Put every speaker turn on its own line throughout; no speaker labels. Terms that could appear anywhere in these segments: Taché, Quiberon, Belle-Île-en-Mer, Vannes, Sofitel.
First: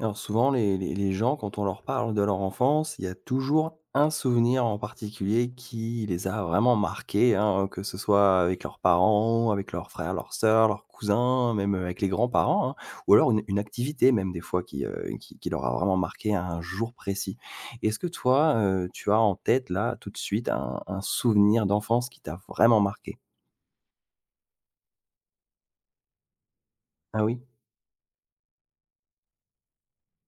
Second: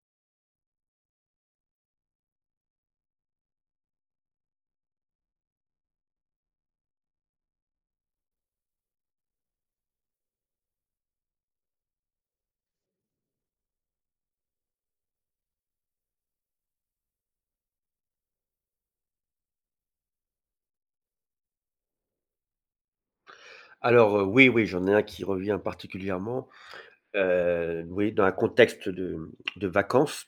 Alors souvent, les gens, quand on leur parle de leur enfance, il y a toujours un souvenir en particulier qui les a vraiment marqués, hein, que ce soit avec leurs parents, avec leurs frères, leurs sœurs, leurs cousins, même avec les grands-parents, hein, ou alors une activité même des fois qui leur a vraiment marqué un jour précis. Est-ce que toi, tu as en tête là tout de suite un souvenir d'enfance qui t'a vraiment marqué?
Alors, oui, j'en ai un qui revient particulièrement,
Ah oui,
oui, dans un contexte de, mmh, de vacances.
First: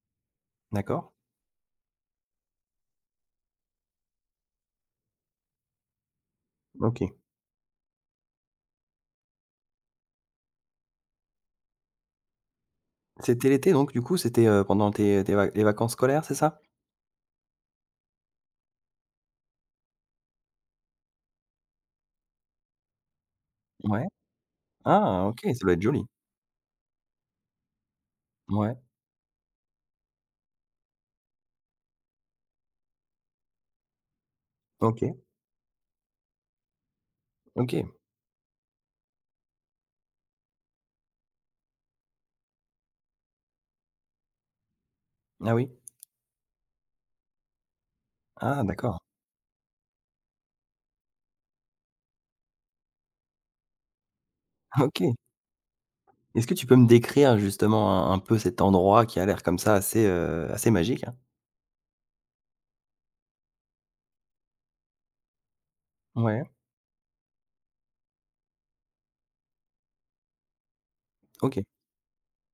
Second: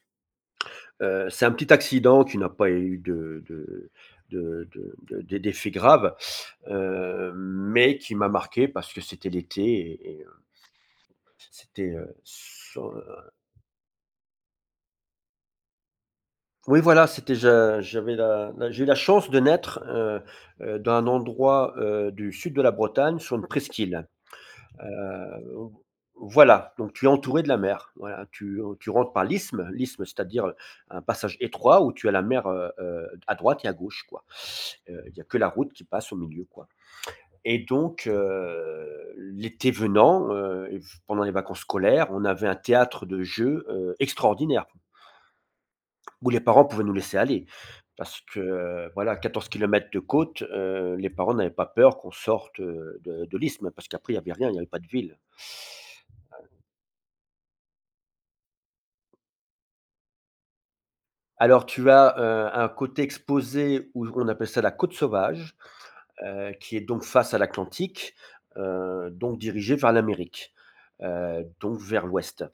d'accord,
C'est un petit accident qui n'a pas eu de d'é d'effets graves,
ok.
mais qui m'a marqué parce que c'était l'été et c'était, sur
C'était l'été, donc du coup, c'était pendant les vacances scolaires, c'est ça?
oui, voilà, c'était je j'avais la la j'ai eu la chance de naître, dans un endroit, du sud de la Bretagne, sur une
Ouais.
presqu'île.
Ah OK, ça
Heu,
doit être joli.
voilà, donc tu es entouré de la mer. Voilà, tu
Ouais.
tu rentres par l'isthme. L'isthme, c'est-à-dire un passage étroit où tu as la mer, à droite et à gauche, quoi.
OK,
Il n'y a que la route qui passe au milieu, quoi, et
OK.
donc l'été venant, pendant les vacances scolaires, on avait un théâtre de jeux, extraordinaire,
Ah oui.
où les parents pouvaient nous laisser aller parce que,
Ah d'accord.
voilà, 14 kilomètres de côte, les parents n'avaient pas peur qu'on sorte, de l'isthme parce qu'après il n'y avait rien, il n'y avait pas de
OK.
ville.
Est-ce que tu peux me décrire justement un peu cet endroit qui a l'air comme ça assez, assez magique, hein?
Alors tu as, un côté exposé où on appelle ça la côte sauvage,
Ouais,
qui est donc face à l'Atlantique, donc dirigée vers l'Amérique,
OK.
donc vers l'ouest,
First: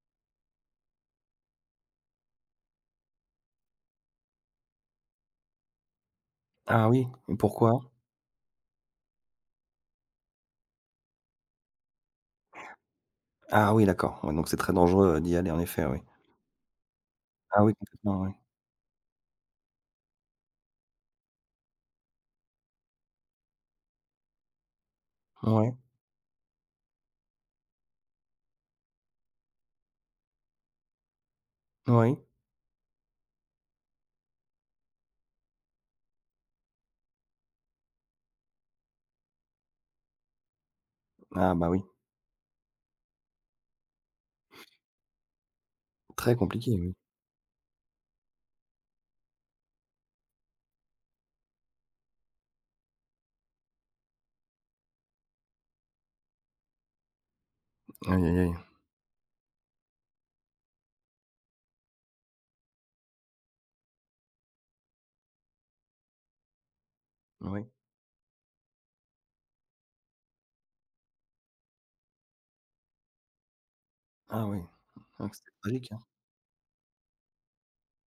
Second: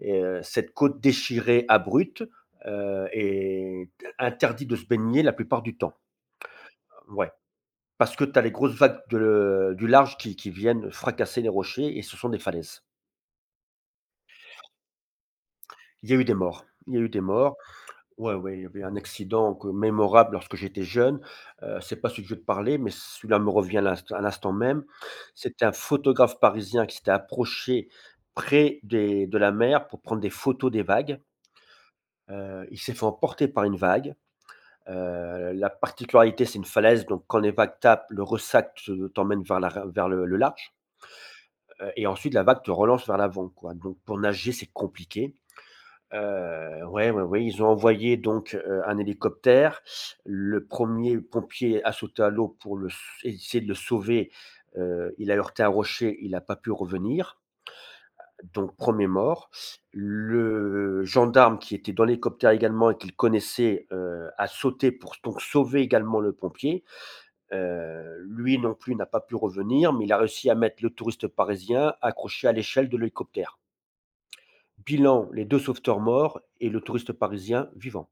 et cette côte déchirée, abrupte, est interdite de se baigner la plupart du temps.
Ah oui,
Ouais,
et pourquoi?
parce que tu as les grosses vagues du large qui viennent fracasser les rochers et ce sont des falaises.
Ah oui, d'accord, ouais, donc c'est très dangereux, d'y aller en effet, oui.
Il y a eu des morts, il y a eu des morts.
Ah oui, complètement, oui.
Ouais, ouais, il y avait un accident que mémorable lorsque j'étais jeune, c'est pas celui que je vais te parler, mais celui-là me revient à l'instant même. C'était un
Ouais,
photographe parisien qui s'était approché près des de la mer pour prendre des photos des vagues.
oui.
Il s'est fait emporter par une vague. La particularité, c'est une falaise, donc quand les vagues tapent, le ressac te t'emmène vers le large,
Ah bah oui,
et ensuite la vague te relance vers l'avant, quoi. Donc pour nager, c'est compliqué.
très compliqué, oui.
Ouais, ouais, ouais, ils ont envoyé donc, un hélicoptère. Le premier pompier a sauté à l'eau pour le essayer de le sauver. Il a heurté un rocher, il n'a pas pu revenir,
Aïe aïe aïe.
donc premier mort. Le gendarme qui était dans l'hélicoptère également et qu'il connaissait, a sauté pour donc sauver également le pompier.
Oui.
Lui non plus n'a pas pu revenir, mais il a réussi à mettre le touriste parisien accroché à l'échelle de l'hélicoptère.
Ah oui. Ah,
Bilan, les
c'était
2
tragique.
sauveteurs morts et le touriste parisien vivant.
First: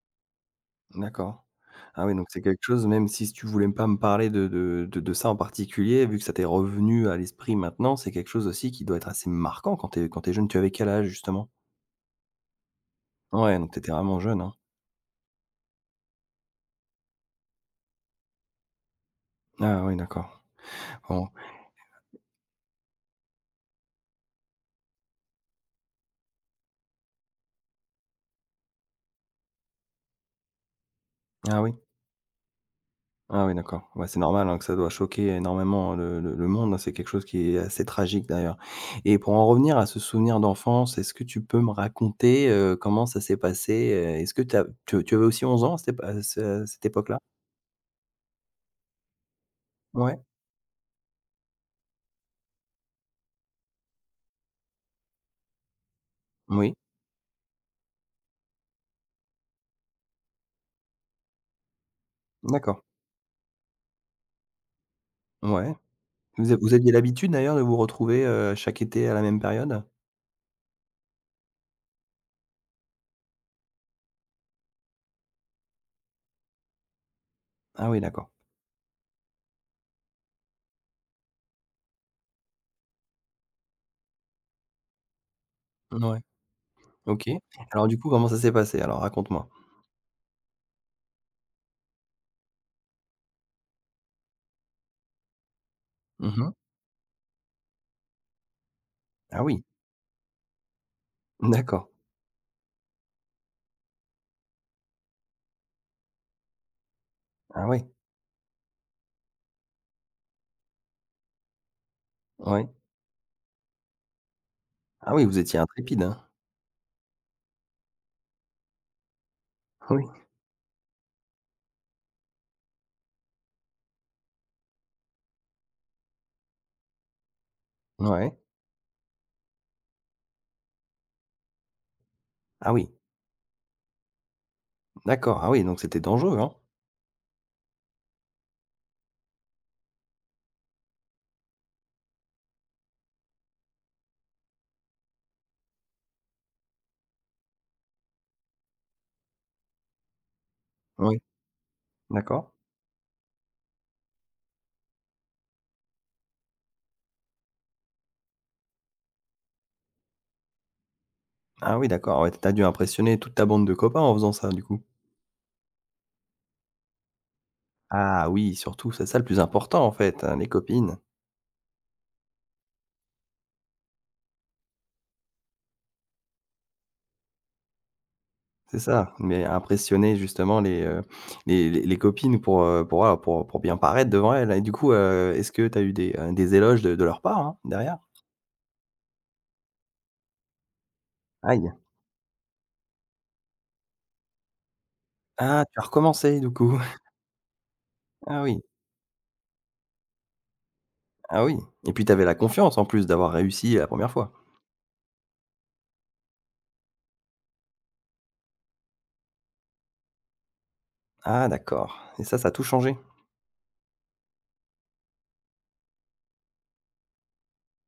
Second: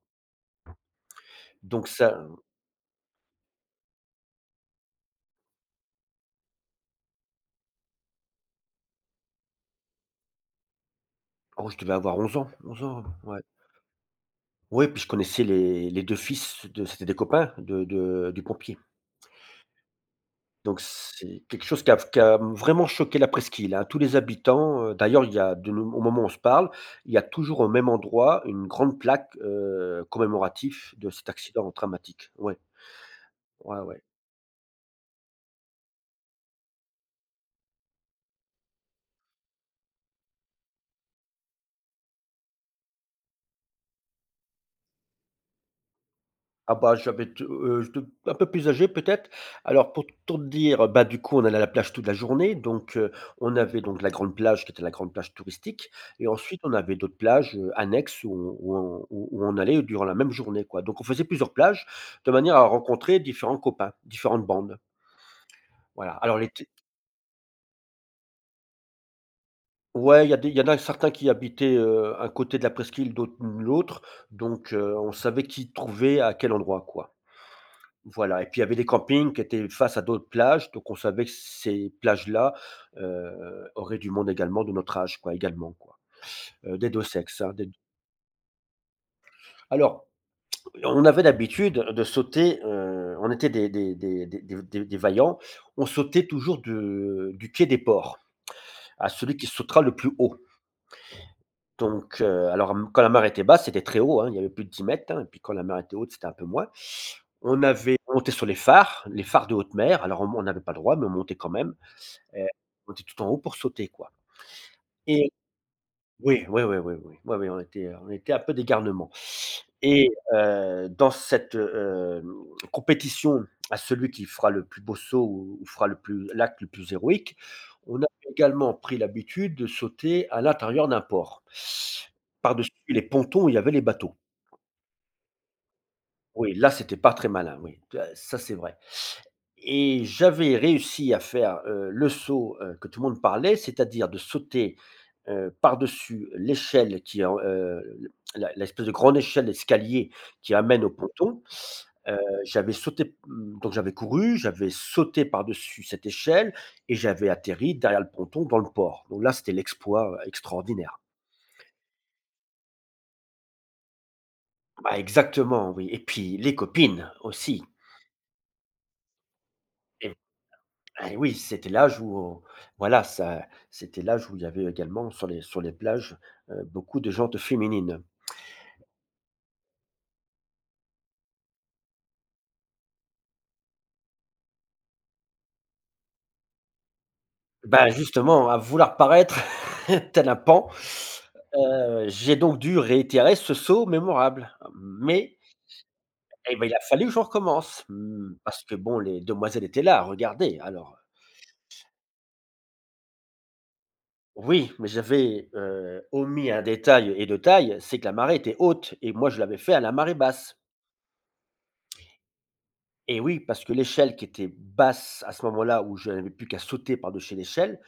D'accord.
Donc
Ah oui,
ça
donc c'est quelque chose, même si tu voulais pas me parler de ça en particulier, vu que ça t'est revenu à l'esprit maintenant, c'est quelque chose aussi qui doit être assez marquant quand t'es jeune. Tu avais quel âge justement?
oh, je devais avoir 11 ans, 11 ans, ouais.
Ouais, donc t'étais vraiment jeune, hein?
Ouais, puis je connaissais les 2 fils de c'étaient des copains de du pompier.
Ah oui, d'accord.
Donc
Bon.
c'est quelque chose qui a vraiment choqué la presqu'île, hein. Tous les habitants, d'ailleurs, il y a de nous au moment où on se parle, il y a toujours au même endroit une grande plaque, commémoratif de cet
Ah
accident
oui?
dramatique. Ouais,
Ah oui,
ouais,
d'accord.
ouais.
Ouais, c'est normal, hein, que ça doit choquer énormément le monde, hein. C'est quelque chose qui est assez tragique d'ailleurs, et pour en revenir à ce souvenir d'enfance, est-ce que tu peux me raconter, comment ça s'est passé? Est-ce que tu as tu tu avais aussi 11 ans à cette épa à ce à
Ah
cette
bah,
époque-là?
j'étais un peu plus âgé peut-être. Alors pour
Ouais.
tout te dire, bah, du coup, on allait à la plage toute la journée, donc on avait donc la grande plage qui était la grande plage touristique, et ensuite on
Oui.
avait d'autres plages, annexes, où on où on où où on allait durant la même journée, quoi. Donc on faisait plusieurs plages de manière à
D'accord.
rencontrer différents copains, différentes bandes.
Ouais.
Voilà. Alors l'été
Vous aviez l'habitude d'ailleurs de vous retrouver, chaque été à la même période?
ouais, il y en a certains qui habitaient, un côté de la presqu'île, d'autres l'autre, donc on savait qui trouver à quel endroit, quoi.
Ah oui, d'accord.
Voilà, et puis il y avait des campings qui étaient face à d'autres plages, donc on savait que ces plages-là, auraient du monde également de notre âge quoi, également quoi,
Ouais,
des 2
OK.
sexes, hein, des
Alors du coup, comment ça s'est passé alors? Raconte-moi.
alors on avait l'habitude de sauter, on était des vaillants, on sautait
Mmh mh.
toujours de du quai des ports à celui
Ah
qui
oui,
sautera le plus haut.
d'accord.
Donc alors quand la mare était basse, c'était très haut, hein, il y avait plus de 10 mètres, hein, et puis quand la mer était haute, c'était un peu moins. On
Ah ouais,
avait monté sur les phares de haute mer, alors on n'avait pas le droit mais on montait quand même. Heu,
ouais.
on était tout en haut pour sauter, quoi,
Ah oui,
et
vous étiez intrépide, hein?
oui, oui, oui, oui, oui, oui, oui, on était un peu d'égarnement
Oui.
et dans cette, compétition à celui qui fera le plus beau saut ou fera le plus l'acte le plus héroïque, on a
Ouais.
également pris l'habitude de sauter à l'intérieur d'un port. Par-dessus
Ah oui,
les pontons où il y avait les bateaux.
d'accord. Ah oui, donc c'était dangereux, hein?
Oui, là, c'était pas très malin, oui, tu ça, c'est vrai, et j'avais réussi à faire, le saut, que tout le monde parlait, c'est-à-dire de sauter, par-dessus l'échelle qui est en la l'espèce de grande échelle d'escalier qui amène au
Oui,
ponton. Heu,
d'accord.
J'avais sauté mmh, donc j'avais couru, j'avais sauté par-dessus cette échelle et j'avais atterri derrière le ponton dans le port. Donc là, c'était l'exploit, extraordinaire.
Ah oui, d'accord, ouais, tu as dû impressionner toute ta bande de copains en faisant ça, du coup?
Bah, exactement, oui, et puis les copines aussi.
Ah oui, surtout, c'est ça le plus important, en fait, hein, les copines.
Et oui, c'était l'âge où, voilà, ça c'était l'âge où il y avait également sur les plages, beaucoup de gens de féminines.
C'est ça, mais impressionner justement les copines pour, voilà, pour bien paraître devant elles et du coup, est-ce que tu as eu des éloges de leur part, hein,
Ben
derrière?
justement, à vouloir paraître tel un pan,
Aïe!
j'ai donc dû réitérer ce saut mémorable. Mais
Ah, tu as recommencé du
et bah, il
coup?
a fallu que je recommence, mmh,
Ah oui,
parce que bon, les demoiselles étaient là. Regardez. Alors
ah oui, et puis tu avais la confiance en plus d'avoir réussi la première fois?
oui, mais j'avais, omis un détail et de taille, c'est que la marée était haute et moi je l'avais fait à la marée basse.
Ah d'accord, et ça a tout changé?
Et oui, parce que l'échelle qui était basse à ce moment-là, où je n'avais plus qu'à sauter par-dessus l'échelle,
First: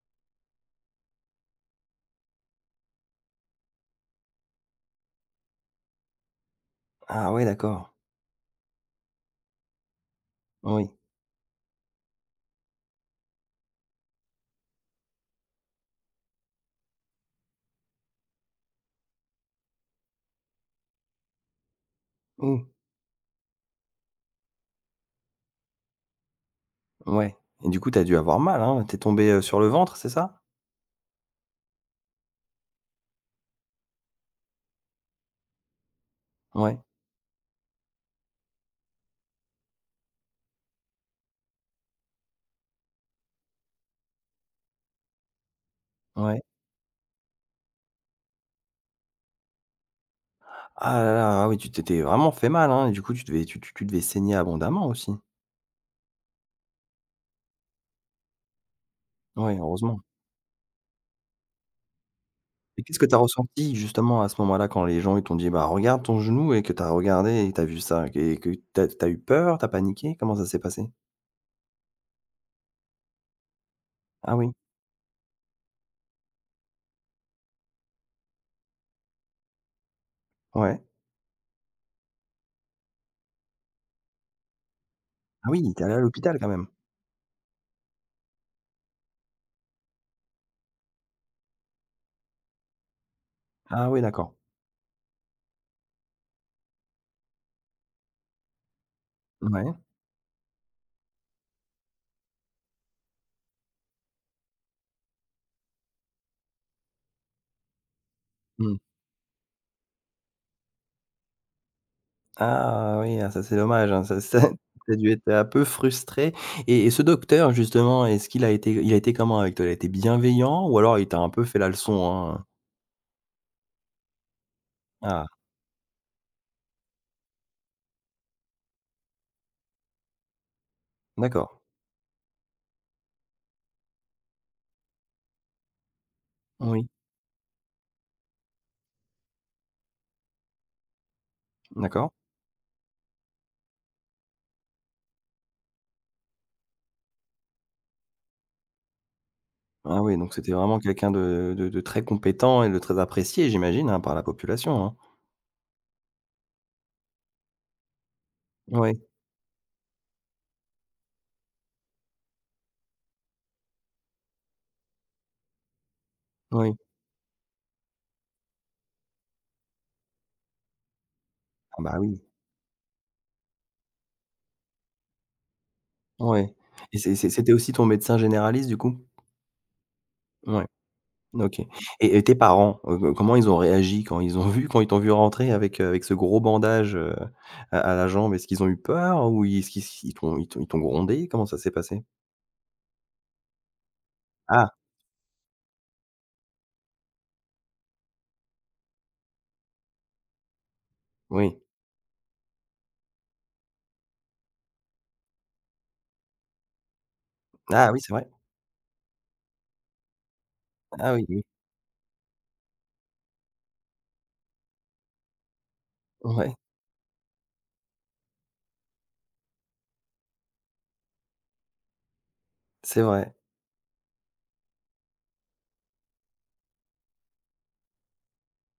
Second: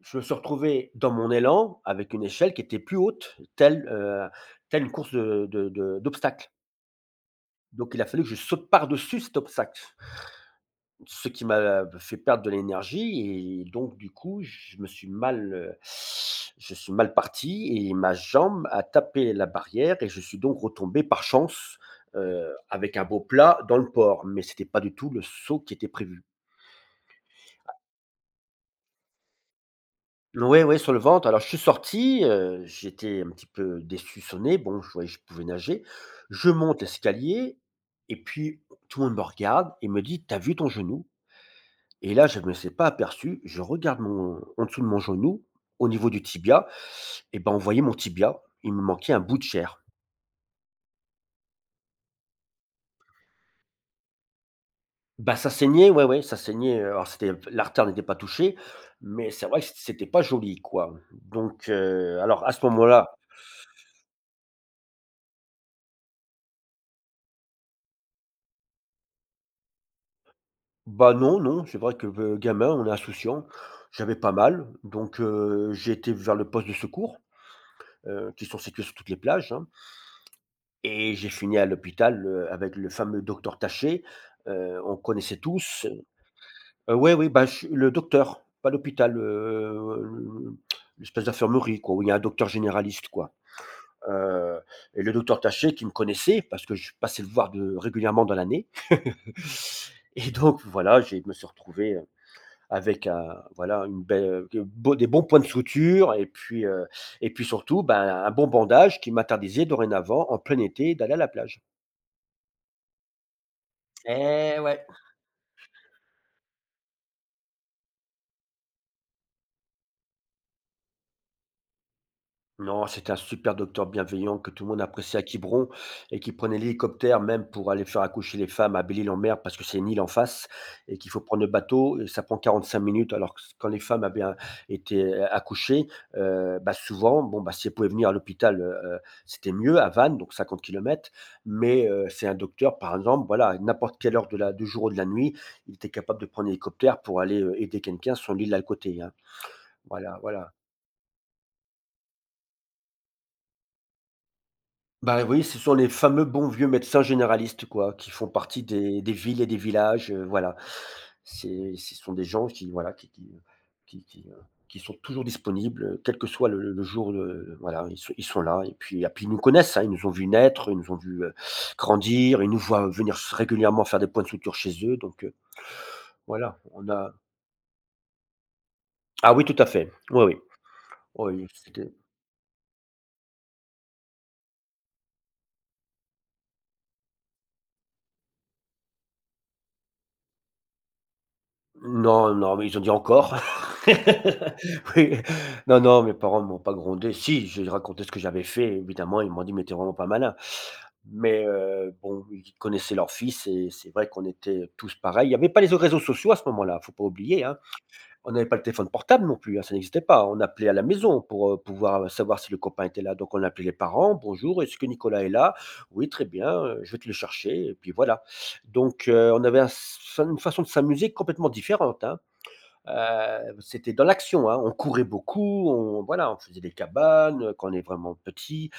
je me suis retrouvé dans mon élan avec une échelle qui était plus haute, telle, telle une course de d'obstacles.
Ah ouais,
Donc
d'accord,
il a fallu que je saute par-dessus cet obstacle,
oui,
ce qui m'a fait perdre de l'énergie et donc du coup, je suis mal parti et ma jambe a tapé la barrière et je suis donc retombé par chance,
mmh,
avec un beau plat dans le port, mais c'était pas du tout le saut qui était prévu.
ouais, et du coup, tu as dû avoir mal, hein? Tu es tombée, sur le ventre, c'est ça?
Ouais, ouais, sur le ventre. Alors je suis sorti, j'étais un petit peu déçu, sonné. Bon, je voyais que je pouvais nager. Je
Ouais,
monte l'escalier et puis tout le monde me regarde et me dit: "T'as vu ton genou?» Et là, je ne me suis pas aperçu, je regarde mon en dessous de mon genou, au niveau du
ouais.
tibia, et ben, on voyait mon tibia, il me manquait un bout de chair.
Ah là là, ah oui, tu t'étais vraiment fait mal, hein, et du coup, tu devais saigner abondamment aussi?
Bah, ça saignait, ouais, ouais, ça saignait, alors c'était l'artère n'était pas touchée, mais c'est
Ouais,
vrai que
heureusement.
c'était pas joli, quoi. Donc alors à ce
Et qu'est-ce que
moment-là
tu as ressenti justement à ce moment-là quand les gens ils t'ont dit: «Bah, regarde ton genou» et que tu as regardé et tu as vu ça et que tu as eu peur, tu as paniqué? Comment ça s'est passé?
bah, non, non, c'est vrai que, gamin, on est insouciant. J'avais pas
Ah oui,
mal, donc j'ai été vers le poste de secours, qui sont situés sur toutes les plages, hein,
ouais.
et j'ai fini à l'hôpital, avec le fameux docteur Taché, on connaissait
Ah oui, tu
tous.
es allé à l'hôpital quand même?
Ouais, oui, bah, je le docteur, pas l'hôpital, l'espèce d'infirmerie, quoi, où il y a un docteur généraliste, quoi.
Ah oui, d'accord.
Heu et le docteur Taché qui me connaissait parce que je passais le voir de régulièrement dans l'année
Ouais,
et donc voilà, j'ai je me suis retrouvé, avec un voilà, une belle de beaux des bons points de suture et puis surtout, ben, un bon
mmh.
bandage qui m'interdisait dorénavant, en plein été, d'aller à la plage.
Ah oui, ah ça c'est dommage, hein, ça
Eh ouais!
t'as dû être un peu frustré, et ce docteur justement, est-ce qu'il a été il a été comment avec toi? Il a été bienveillant ou alors il t'a un peu fait la leçon, hein?
Non, c'était un super docteur bienveillant que tout le monde appréciait à
Ah,
Quiberon, et qui prenait l'hélicoptère même pour aller faire accoucher les femmes à Belle-Île-en-Mer parce que c'est une île en face et qu'il faut prendre le
d'accord.
bateau et ça prend 45 minutes, alors que quand les femmes avaient été accouchées, bah
Oui,
souvent, bon, bah, si elles pouvaient venir à l'hôpital, c'était mieux à Vannes, donc 50 km. Mais
d'accord.
c'est un docteur, par exemple, voilà, à n'importe quelle heure du jour ou de la nuit, il était capable de prendre l'hélicoptère pour aller aider quelqu'un sur l'île à côté, hein.
Ah oui,
Voilà,
donc
voilà.
c'était vraiment quelqu'un de très compétent et de très apprécié, j'imagine, hein, par la population, hein?
Bah, oui, ce sont les fameux bons vieux médecins généralistes, quoi, qui font partie
Ouais,
des villes et des villages, voilà. C'est ce sont des gens qui, voilà, qui qui, heu, qui sont toujours disponibles, quel que soit le
oui.
le jour, voilà, ils sont là, et puis ils nous connaissent, hein, ils nous ont vus naître, ils nous ont vus,
Ah bah oui,
grandir, ils nous voient venir régulièrement faire des points de suture chez eux, donc,
ouais,
voilà, on
et
a
c'était aussi ton médecin généraliste, du coup?
ah oui, tout à fait, oui, oui.
Ouais,
Oui.
OK,
c'était
et tes parents, comment ils ont réagi quand ils t'ont vu rentrer avec, avec ce gros bandage, à la jambe? Est-ce qu'ils ont eu peur ou ils- est-ce qu'ils ils t'ont ils t'ont ils t'ont grondé? Comment ça s'est passé?
Non, non, mais ils ont dit: «Encore?»
Ah!
Oui. Non, non, mes parents ne m'ont pas grondé. Si, j'ai raconté ce que j'avais fait, évidemment, ils m'ont dit: «Mais t'es vraiment pas malin». Mais,
Oui.
bon, ils connaissaient leur fils et c'est vrai qu'on était tous pareils. Il y avait pas les réseaux sociaux à ce moment-là, faut pas oublier, hein.
Ah oui, c'est vrai.
On n'avait pas le téléphone portable non plus, hein, ça n'existait pas. On appelait à la
Ah
maison
oui, oui.
pour, pouvoir, savoir si le copain était là. Donc on appelait les parents: «Bonjour, est-ce que Nicolas est là?» «Oui, très bien,
Ouais,
je vais te le chercher» et puis voilà. Donc, on avait un une façon de s'amuser complètement différente, hein.
c'est vrai.
C'était dans l'action, hein, on courait beaucoup, on voilà, on faisait des cabanes quand on est vraiment petit,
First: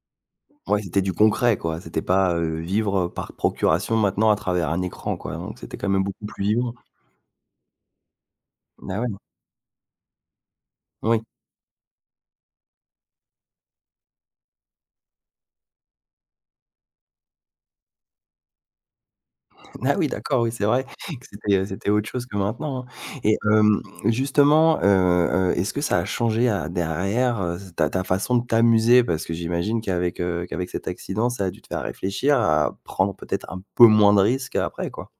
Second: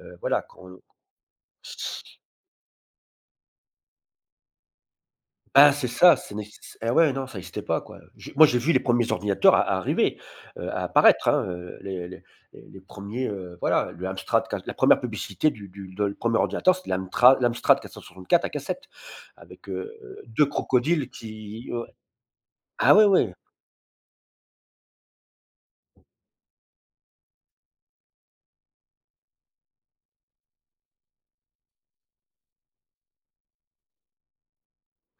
voilà, quand on-
Ouais, c'était du concret, quoi. C'était pas, vivre, par procuration maintenant à travers un écran, quoi, donc
ah
c'était
c'est
quand même
ça,
beaucoup
ça
plus
n'exis
vivant.
ah ouais, non, ça n'existait pas, quoi. J'ai Moi, j'ai vu les
Ah
premiers
ouais,
ers ordinateurs a arriver, à
oui.
apparaître, hein, les 1ers, voilà, le Amstrad qua la première publicité du de le 1 ordinateur, c'était l'Amstrad 464 à cassette avec,
Ah oui, d'accord,
2
oui, c'est vrai
crocodiles
que c'était,
qui
c'était
ouais.
autre chose que maintenant,
Ah ouais,
hein,
ouais.
et justement, est-ce que ça a changé à derrière, ta ta façon de t'amuser? Parce que j'imagine qu'avec, qu'avec cet accident, ça a dû te faire réfléchir à prendre peut-être un peu moins de risques après, quoi?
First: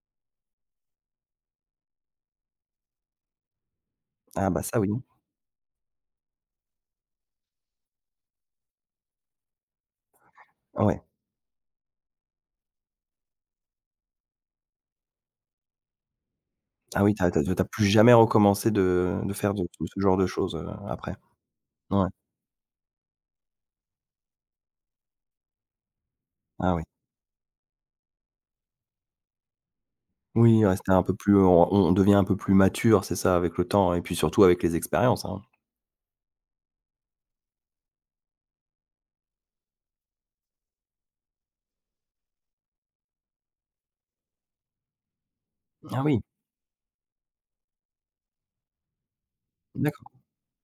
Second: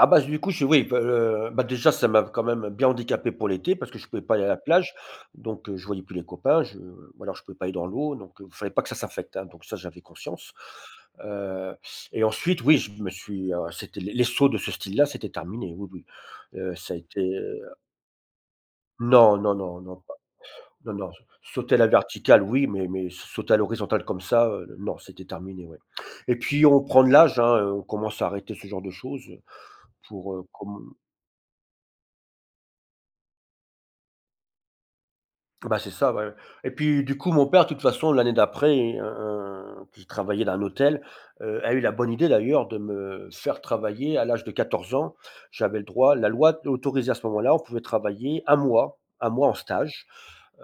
Ah bah, du coup, je oui, bah, déjà, ça m'a quand même bien handicapé pour l'été parce que je pouvais pas aller à
Ah
la
bah, ça oui.
plage, donc, je voyais plus les copains, je ou alors je pouvais pas aller dans l'eau, donc il fallait pas que ça s'infecte, hein, donc ça, j'avais conscience.
Ouais.
Heu et ensuite, oui, c'était les sauts de ce style-là, c'était terminé, oui, oui. Heu, ça a
Ah oui, t'as as
été,
tu plus jamais recommencé de
non,
faire
non,
de
non, non,
ce
pas
genre de choses,
non, non,
après?
sauter à la
Ouais.
verticale, oui, mais sauter à l'horizontale comme ça, non, c'était terminé, ouais, et puis
Ah
on
oui.
prend de l'âge, hein, on commence à arrêter ce genre de choses, pour,
Oui, rester
comme.
un peu plus, on devient un peu plus mature, c'est ça, avec le temps et puis surtout avec les expériences, hein.
Bah, c'est ça, ouais, ouais, et puis, du coup, mon père, de toute façon, l'année d'après, qui travaillait dans un hôtel, a eu la bonne idée d'ailleurs de me faire travailler à l'âge de 14 ans. J'avais le
Ah
droit
oui,
La loi autorisait à ce moment-là, on pouvait travailler un mois en stage,
d'accord.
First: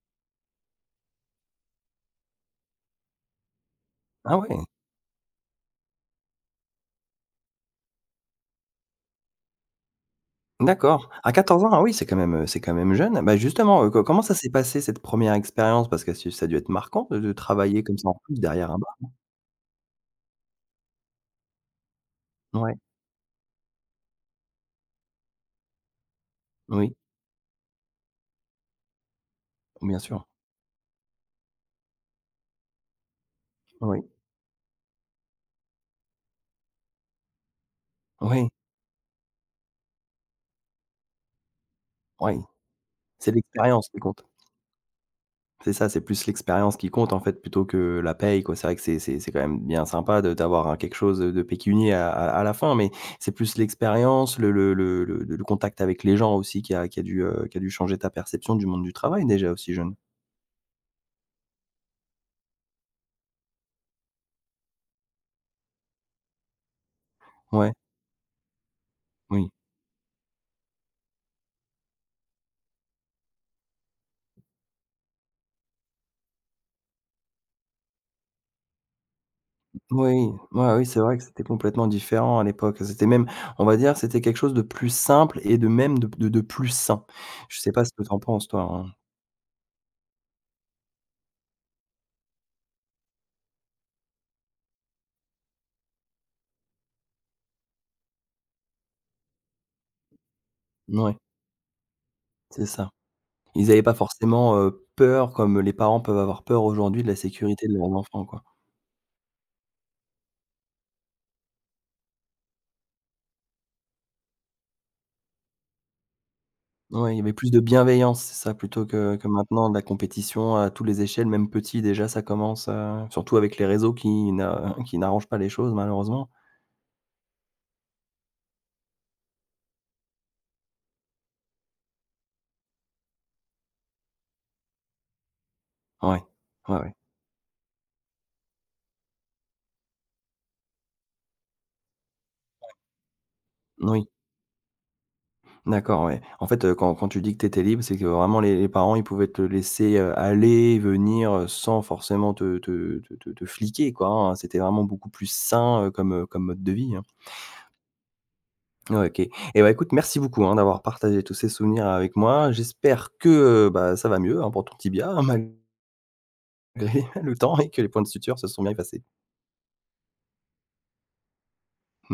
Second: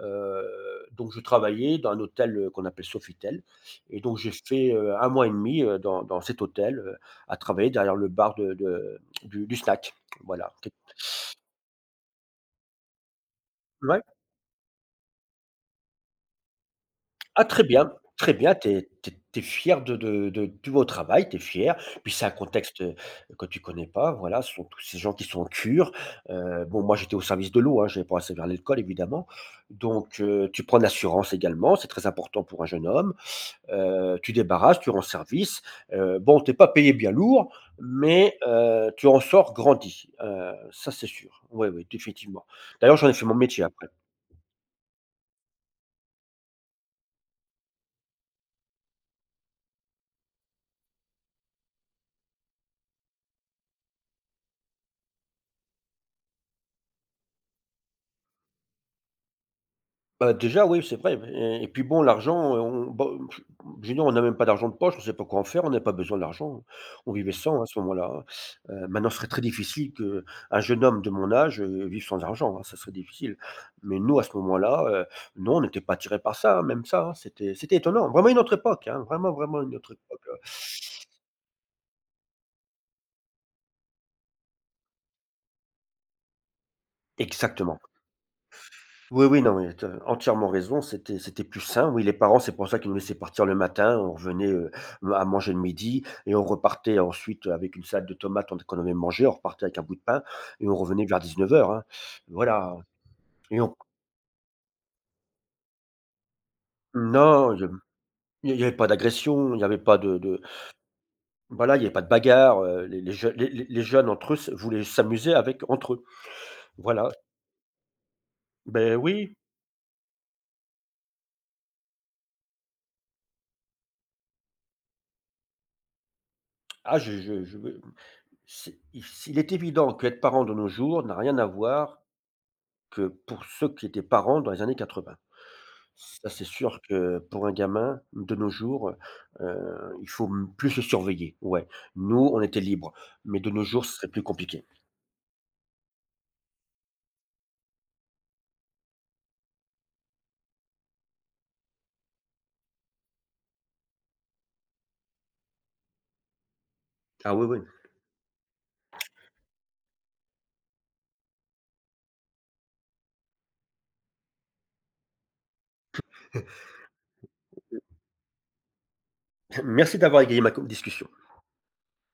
donc je travaillais dans un hôtel, qu'on appelle Sofitel, et donc j'ai
Ah ouais,
fait, 1 mois et demi, dans cet hôtel, à travailler derrière le bar de du snack, voilà.
d'accord. À 14 ans, ah oui, c'est quand même jeune. Bah, justement,
Ouais.
co comment ça s'est passé cette première expérience? Parce que c'est ça a dû être marquant de
Ah,
travailler comme ça en
très
plus
bien, tu
derrière un
es
bar?
tu es tu es fier de vas travail, tu es fier, puis c'est un
Ouais,
contexte, que tu connais pas, voilà, ce sont tous ces gens qui sont en cure, bon, moi
oui,
j'étais au service de l'eau, hein, j'avais pas assez vers l'alcool, évidemment,
bien
donc,
sûr.
tu prends de l'assurance également, c'est très important pour un jeune homme,
Oui,
tu débarrasses, tu rends service, bon, t'es pas payé bien lourd, mais,
oui,
tu en sors grandi, ça c'est sûr. Oui, oui,
oui,
définitivement. D'ailleurs, j'en ai fait
c'est
mon métier après.
l'expérience qui compte. C'est ça, c'est plus l'expérience qui compte, en fait, plutôt que la paye, quoi. C'est vrai que c'est quand même bien sympa de d'avoir un quelque chose, de pécunier à la fin, mais c'est plus l'expérience, le contact avec les gens aussi qui a dû changer ta perception du monde du travail déjà aussi jeune.
Bah, déjà, oui, c'est vrai, et puis bon, l'argent, on bon, pff, je veux dire, on n'a même pas d'argent de poche, on ne sait pas quoi en faire, on n'a pas besoin d'argent. On vivait sans à
Ouais,
ce moment-là, hein. Maintenant, ce serait très
oui.
difficile qu'un jeune homme de mon âge, vive sans argent, hein, ça serait difficile. Mais nous, à ce moment-là, non, on n'était pas attirés par ça, hein, même ça, hein, c'était étonnant. Vraiment une autre époque, hein, vraiment, vraiment une autre époque.
Oui, ouais, oui, c'est vrai que c'était complètement différent à l'époque. C'était même, on va dire, c'était quelque chose de plus simple et de même de plus sain. Je sais
Exactement.
pas ce que tu en penses toi, hein?
Oui, oui, non, mais tu entièrement raison, c'était plus sain. Oui, les parents, c'est pour ça qu'ils nous laissaient partir le matin, on revenait, à manger le midi, et on repartait ensuite avec une salade de tomates on qu'on avait mangée, on repartait avec un bout de pain et on revenait
Mouais,
vers 19:00, hein.
c'est
Voilà.
ça.
et
Ils
on
avaient pas forcément, peur comme les parents peuvent avoir peur aujourd'hui de la
Non, je
sécurité de leurs enfants, quoi.
il y avait pas d'agression, il y avait pas de voilà, il y avait pas de bagarre, les jeunes entre eux se voulaient s'amuser avec entre eux. Voilà.
Ouais, il y avait plus de bienveillance, c'est ça, plutôt
Ben
que
oui.
maintenant de la compétition à tous les échelles, même petit déjà ça commence, surtout avec les réseaux qui n'a qui n'arrangent pas les choses malheureusement.
ah je c'est Il est évident qu'être parent de nos jours n'a rien à voir que pour ceux qui étaient parents dans les années 80.
Ouais,
Ça, c'est
ouais,
sûr
ouais.
que pour un gamin, de nos jours, il faut m plus se surveiller, ouais. Nous, on était libres, mais de nos jours, ce
Oui,
serait plus compliqué.
d'accord, ouais. En fait, quand tu dis que tu étais libre, c'est que vraiment les parents, ils pouvaient te laisser, aller, venir, sans forcément te fliquer, quoi, hein. C'était vraiment beaucoup plus sain, comme, comme mode de vie, hein.
Ah oui, oui.
Ouais, OK. Et bah, écoute, merci beaucoup, hein, d'avoir partagé tous ces souvenirs avec moi. J'espère que, bah, ça va mieux, hein, pour ton tibia, hein, malgré le temps, et que les points de suture se sont bien effacés.
Merci d'avoir égayé ma co discussion.